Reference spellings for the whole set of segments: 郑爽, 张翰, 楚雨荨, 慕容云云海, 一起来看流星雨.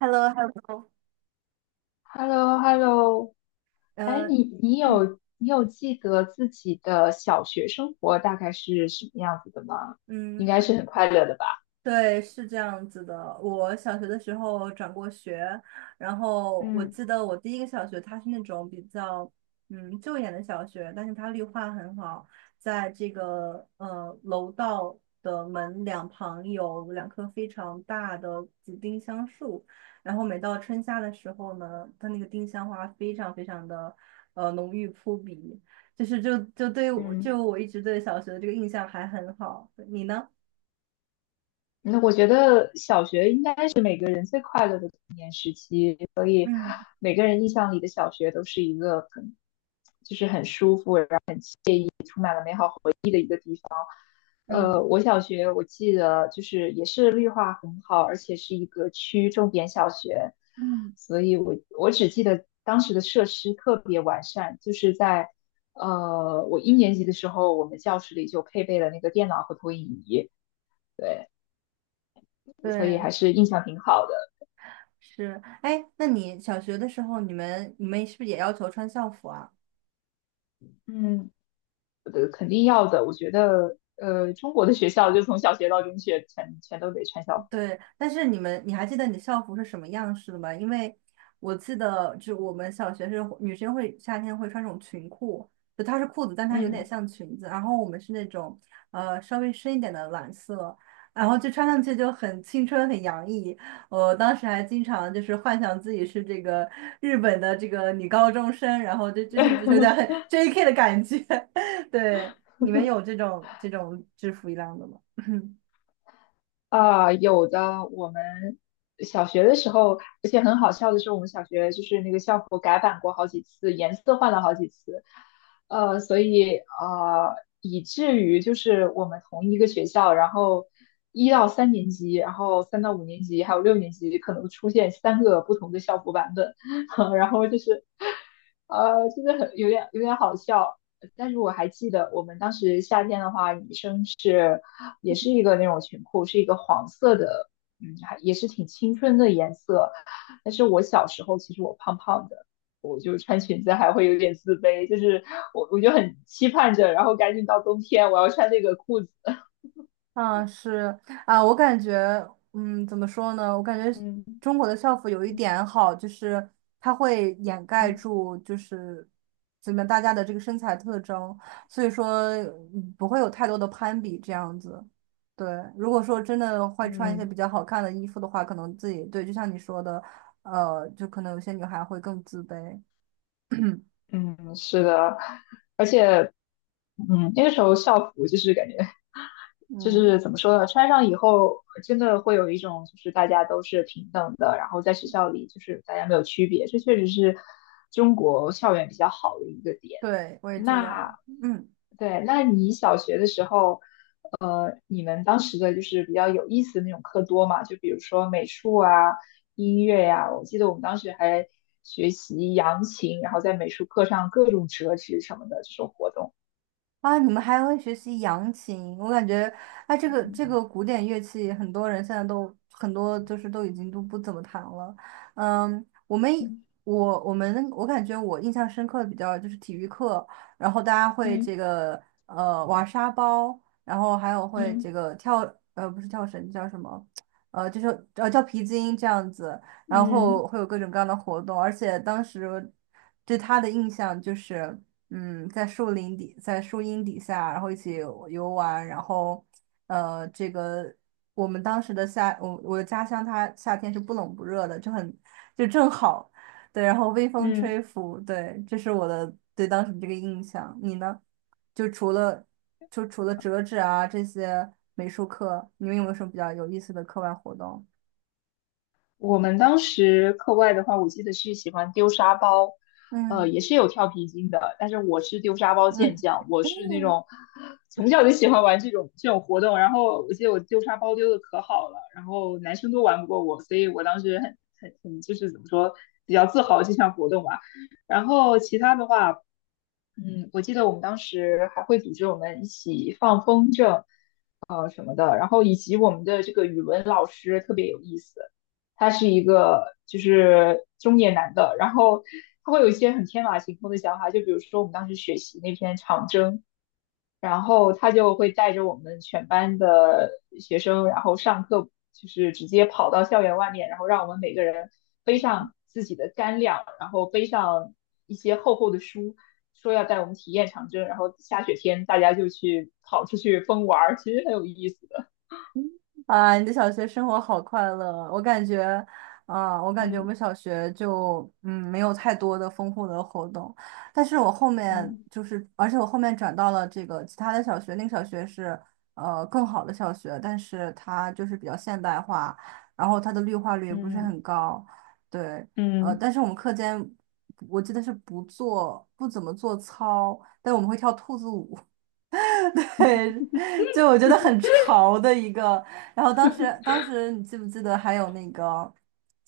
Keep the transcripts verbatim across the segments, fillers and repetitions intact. h e l l o h e l l o h e l l o h e l l o 哎，你你嗯有你有记得自己的小学生活大概是什么样子的吗？嗯，应该是很快乐的吧？对，是这样子的。我小学的时候转过学，然后我嗯记得我第一个小学，它是那种比较嗯旧一点的小学，但是它绿化很好，在这个呃楼道的门两旁有两棵非常大的紫丁香树，然后每到春夏的时候呢，它那个丁香花非常非常的呃浓郁扑鼻，就是就就对我嗯，就我一直对小学的这个印象还很好。你呢？那我觉得小学应该是每个人最快乐的童年时期，所以嗯每个人印象里的小学都是一个很，就是很舒服。嗯。呃，我小学我记得就是也是绿化很好，而且是一个区重点小学，嗯，所以我我只记得当时的设施特别完善，就是在呃我一年级的时候，我们教室里就配备了那个电脑和投影仪，对，所以对，还是印象挺好的。是。哎，那你小学的时候，你们你们是不是也要求穿校服啊？嗯，呃，肯定要的，我觉得呃中国的学校就从小学到中学全全都得穿校服的。对，但是你们，你还记得你的校服是什么样式的吗？因为我记得，就我们小学是女生会夏天会穿这种裙裤，就它是裤子，但它有点嗯，像裙子。然后我们是那种呃稍微深一点的蓝色，然后就穿上去就很青春很洋溢。我当时还经常就是幻想自己是这个日本的这个女高中生，然后就就是就是有点 J K 的感觉。对，你们有这种这种制服一样的吗？啊，有的。我们小学的时候，而且很好笑的是，我们小学就是那个校服改版过好几次，颜色换了好几次，呃，所以呃，以至于就是我们同一个学校，然后一到三年级，然后三到五年级，还有六年级，可能出现三个不同的校服版本，然后就是，呃，真的很有点有点好笑。但是我还记得，我们当时夏天的话，女生。是。也是一个那种裙裤，是一个黄色的，嗯，还也是挺青春的颜色。但是我小时候其实我胖胖的，我就穿裙子还会有点自卑，就是我我就很期盼着，然后赶紧到冬天我要穿那个裤子。嗯，是啊，我感觉，嗯，怎么说呢？我感觉嗯中国的校服有一点好，就是它会掩盖嗯住，就是怎么大家的这个身材特征，所以说嗯不会有太多的攀比这样子。对，如果说真的会穿一些嗯比较好看的衣服的话，可能自己对，就像你说的，呃，就可能有些女孩会更自卑。嗯，是的，而且嗯那个时候校服就是感觉就嗯，是怎么说呢，穿上以后真的会有一种就是大家都是平等的，然后在学校里就是大家没有区别，这确实是中国校园比较好的一个点。对，我也觉那得，嗯。对，那你小学的时候，呃，你们当时的就是比较有意思的那种课多嘛？就比如说美术啊、音乐呀、我记得我们当时还学习扬琴，然后在美术课上各种折纸什么的这种活动。啊，你们还会学习扬琴，我感觉，哎，这个这嗯个古典乐器，很多人现在都很多就是都已经都不怎么弹了。嗯，我们我我们我感觉我印象深刻的比较就是体育课，然后大家会这嗯个呃玩沙包，然后还有会嗯这个跳呃不是跳绳叫什么，呃就是呃跳皮筋这样子，然嗯后会有各种各样的活动，而且当时对他的印象就是。嗯，在树林底，在树荫底下，然后一起游玩，然后，呃，这个我们当时的夏，我我的家乡它夏天是不冷不热的，就很就正好，对，然后微风嗯。吹拂，对，这是我的对当时这个印象。你呢？就除了就除了折纸啊这些美术课，你们有没有什么比较有意思的课外活动？我们当时课外的话，我记得是喜欢丢沙包，呃，嗯也是有跳皮筋的，但是我是丢沙包健嗯 将，我是那 种从小就喜欢玩这种这种活动。然后我记得我丢沙包丢的可好了，然后男生都玩不过我，所以我当时很很很就是怎么说，比较自豪这项活动吧。然后其他的话，嗯，我记得我们当时还会组织我们一起放风筝，呃什么的，然后以及我们的这个语文老师特别有意思，他是一个就是中年男的，然后他会有一些很天马行空的想法，就比如说我们当时学习那篇长征，然后他就会带着我们全班的学生，然后上课就是直接跑到校园外面，然后让我们每个人背上自己的干粮，然后背上一些厚厚的书。说要带我们体验长征，然后下雪天大家就去跑出去疯玩儿，其实很有意思。啊，你的小学生活好快乐！我感觉，啊，我感觉我嗯们小学就嗯没有太多的丰富的活动，但是我后面嗯就是，而且我后面转到了这个其他的小学，那个小学是呃更好的小学，但是它就是比较现代化，然后它的绿化率也不是嗯很高，对，呃，嗯但是我们课间我记得是不做不怎么做操，但我们会跳兔子舞，对，就我觉得很潮的一个。然后当时，当时你记不记得还有那个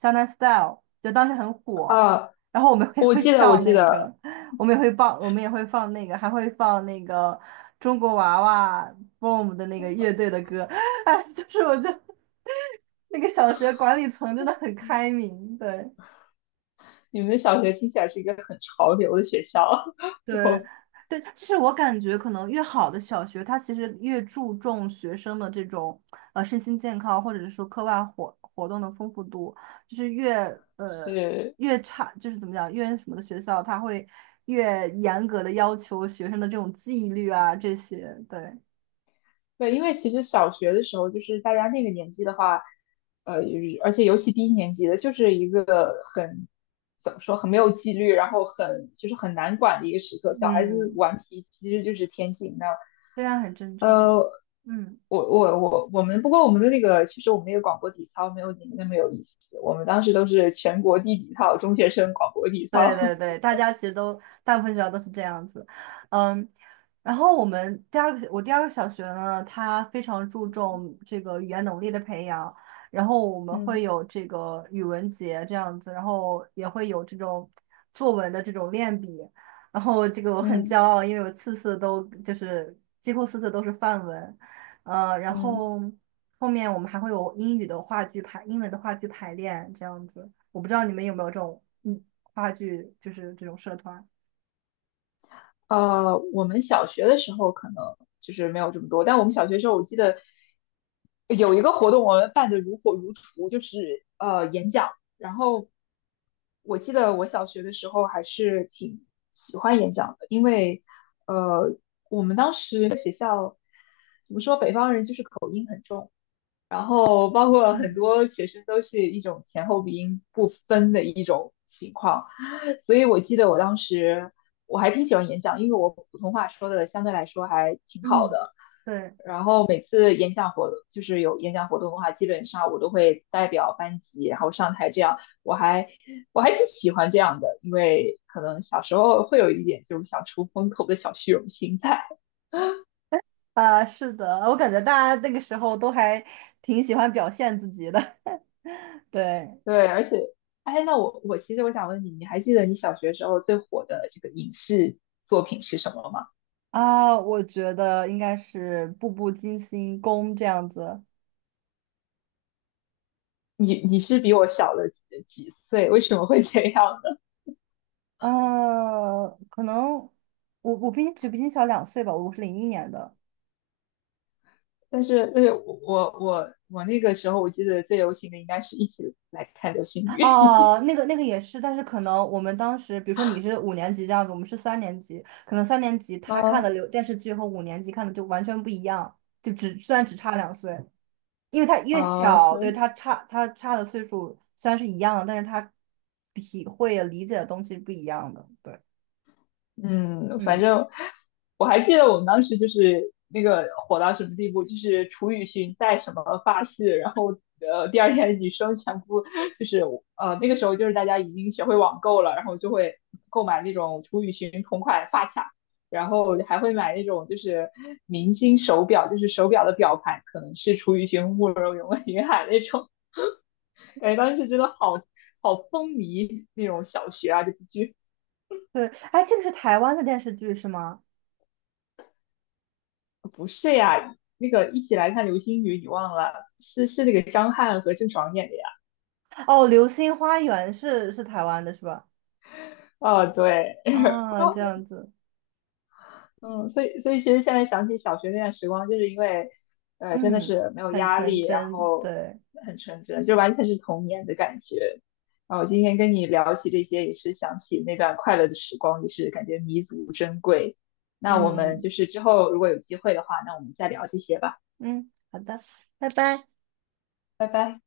《江南 Style》，就当时很火。啊！然后我们也我会记得，我跳记那得，个，我们也会放，我们也会放那个，还会放那个中国娃娃 BOOM 的那个乐队的歌。哎，就是我觉得那个小学管理层真的很开明，对。你们的小学听起来是一个很潮流的学校。对，我对，就是我感觉可能越好的小学，它其实越注重学生的这种呃身心健康，或者是说课外活活动的丰富度，就是越呃是，越差，就是怎么讲，越什么的学校，它会越严格的要求学生的这种纪律啊这些，对，对，因为其实小学的时候，就是大家那个年纪的话，呃，而且尤其低年级的，就是一个很怎么说，很没有纪律，然后很就是很难管的一个时刻。小孩子嗯，顽皮其实就是天性那，这样很正常，呃，我嗯。我我我们不过我们的那个，其实我们那个广播体操没有你们那么有意思。我们当时都是全国第几套中学生广播体对操。对对，大家其实都大部分学校都是这样子，嗯，然后我们第二个我第二个小学呢，它非常注重这个语言能力的培养，然后我 们会嗯有这个语文节这样子，然后也会有这种作文的这种练笔，然后这个我很骄嗯傲，因为我次次都就是几乎次次都是范文，呃，然嗯。后。后面我们还会有英语的话剧排，英文的话剧排练这样子。我不知道你们有没有这种嗯话剧，就是这种社团。呃，我们小学的时候可能就是没有这么多，但我们小学的时候我记得有一个活动，我们办得如火如荼，就是呃演讲。然后我记得我小学的时候还是挺喜欢演讲的，因为呃我们当时学校怎么说，北方人就是口音很重。然后包括很嗯多学生都是一种前后鼻音不分的一种情况，所以我记得我当时我还挺喜欢演讲，因为我普通话说的相对来说还挺好嗯，的。对，然后每次演讲活动就是有演讲活动的话，基本上我都会代表班级然后上台，这样我还我还挺喜欢这样的，因为可能小时候会有一点这种想出风头的小虚荣心在。啊，是的，我感觉大家那个时候都还挺喜欢表现自己的。对对，而且，哎，那我我其实我想问你，你还记得你小学时候最火的这个影视作品是什么吗？啊，我觉得应该是《步步惊心宫》这样子。你你是比我小了几几岁？为什么会这样呢？呃，可能我我比你只比你小两岁吧，我是零一年的。但是但是我我我我那个时候我记得最流行的应该是一起来看流星雨，哦，那个那个也是，但是可能我们当时，比如说你是五年级这样子，我们是三年级，可能三年级 他看的嗯流电视剧和五年级看的就完全不一样，就只虽然只差两岁，因为他越啊小，对是他差他差的岁数虽然是一样的，但是他体会理解的东西不一样的，对，嗯，反嗯，正我还记得我们当时就是那个火到什么地步，就是楚雨荨戴什么发饰，然后呃第二天女生全部就是呃那个时候就是大家已经学会网购了，然后就会购买那种楚雨荨同款发卡，然后还会买那种就是明星手表，就是手表的表盘可能是楚雨荨、慕容云云海那种，感觉当时真的好好风靡那种小学啊这部剧。对，哎，这个是台湾的电视剧是吗？不是呀，那个一起来看流星雨，你忘了？是是那个张翰和郑爽演的呀。哦，《流星花园》是是台湾的是吧？哦，对，然啊，后这样子，嗯，所以所以其实现在想起小学那段时光，就是因为呃真的嗯，是没有很压纯力，然真，后对，很纯真，就完全是童年的感觉。啊，我今天跟你聊起这些，也是想起那段快乐的时光，也是感觉弥足珍贵。那我们嗯。就是之后如果有机会的话，那我们再聊这些吧，嗯，好的。拜拜。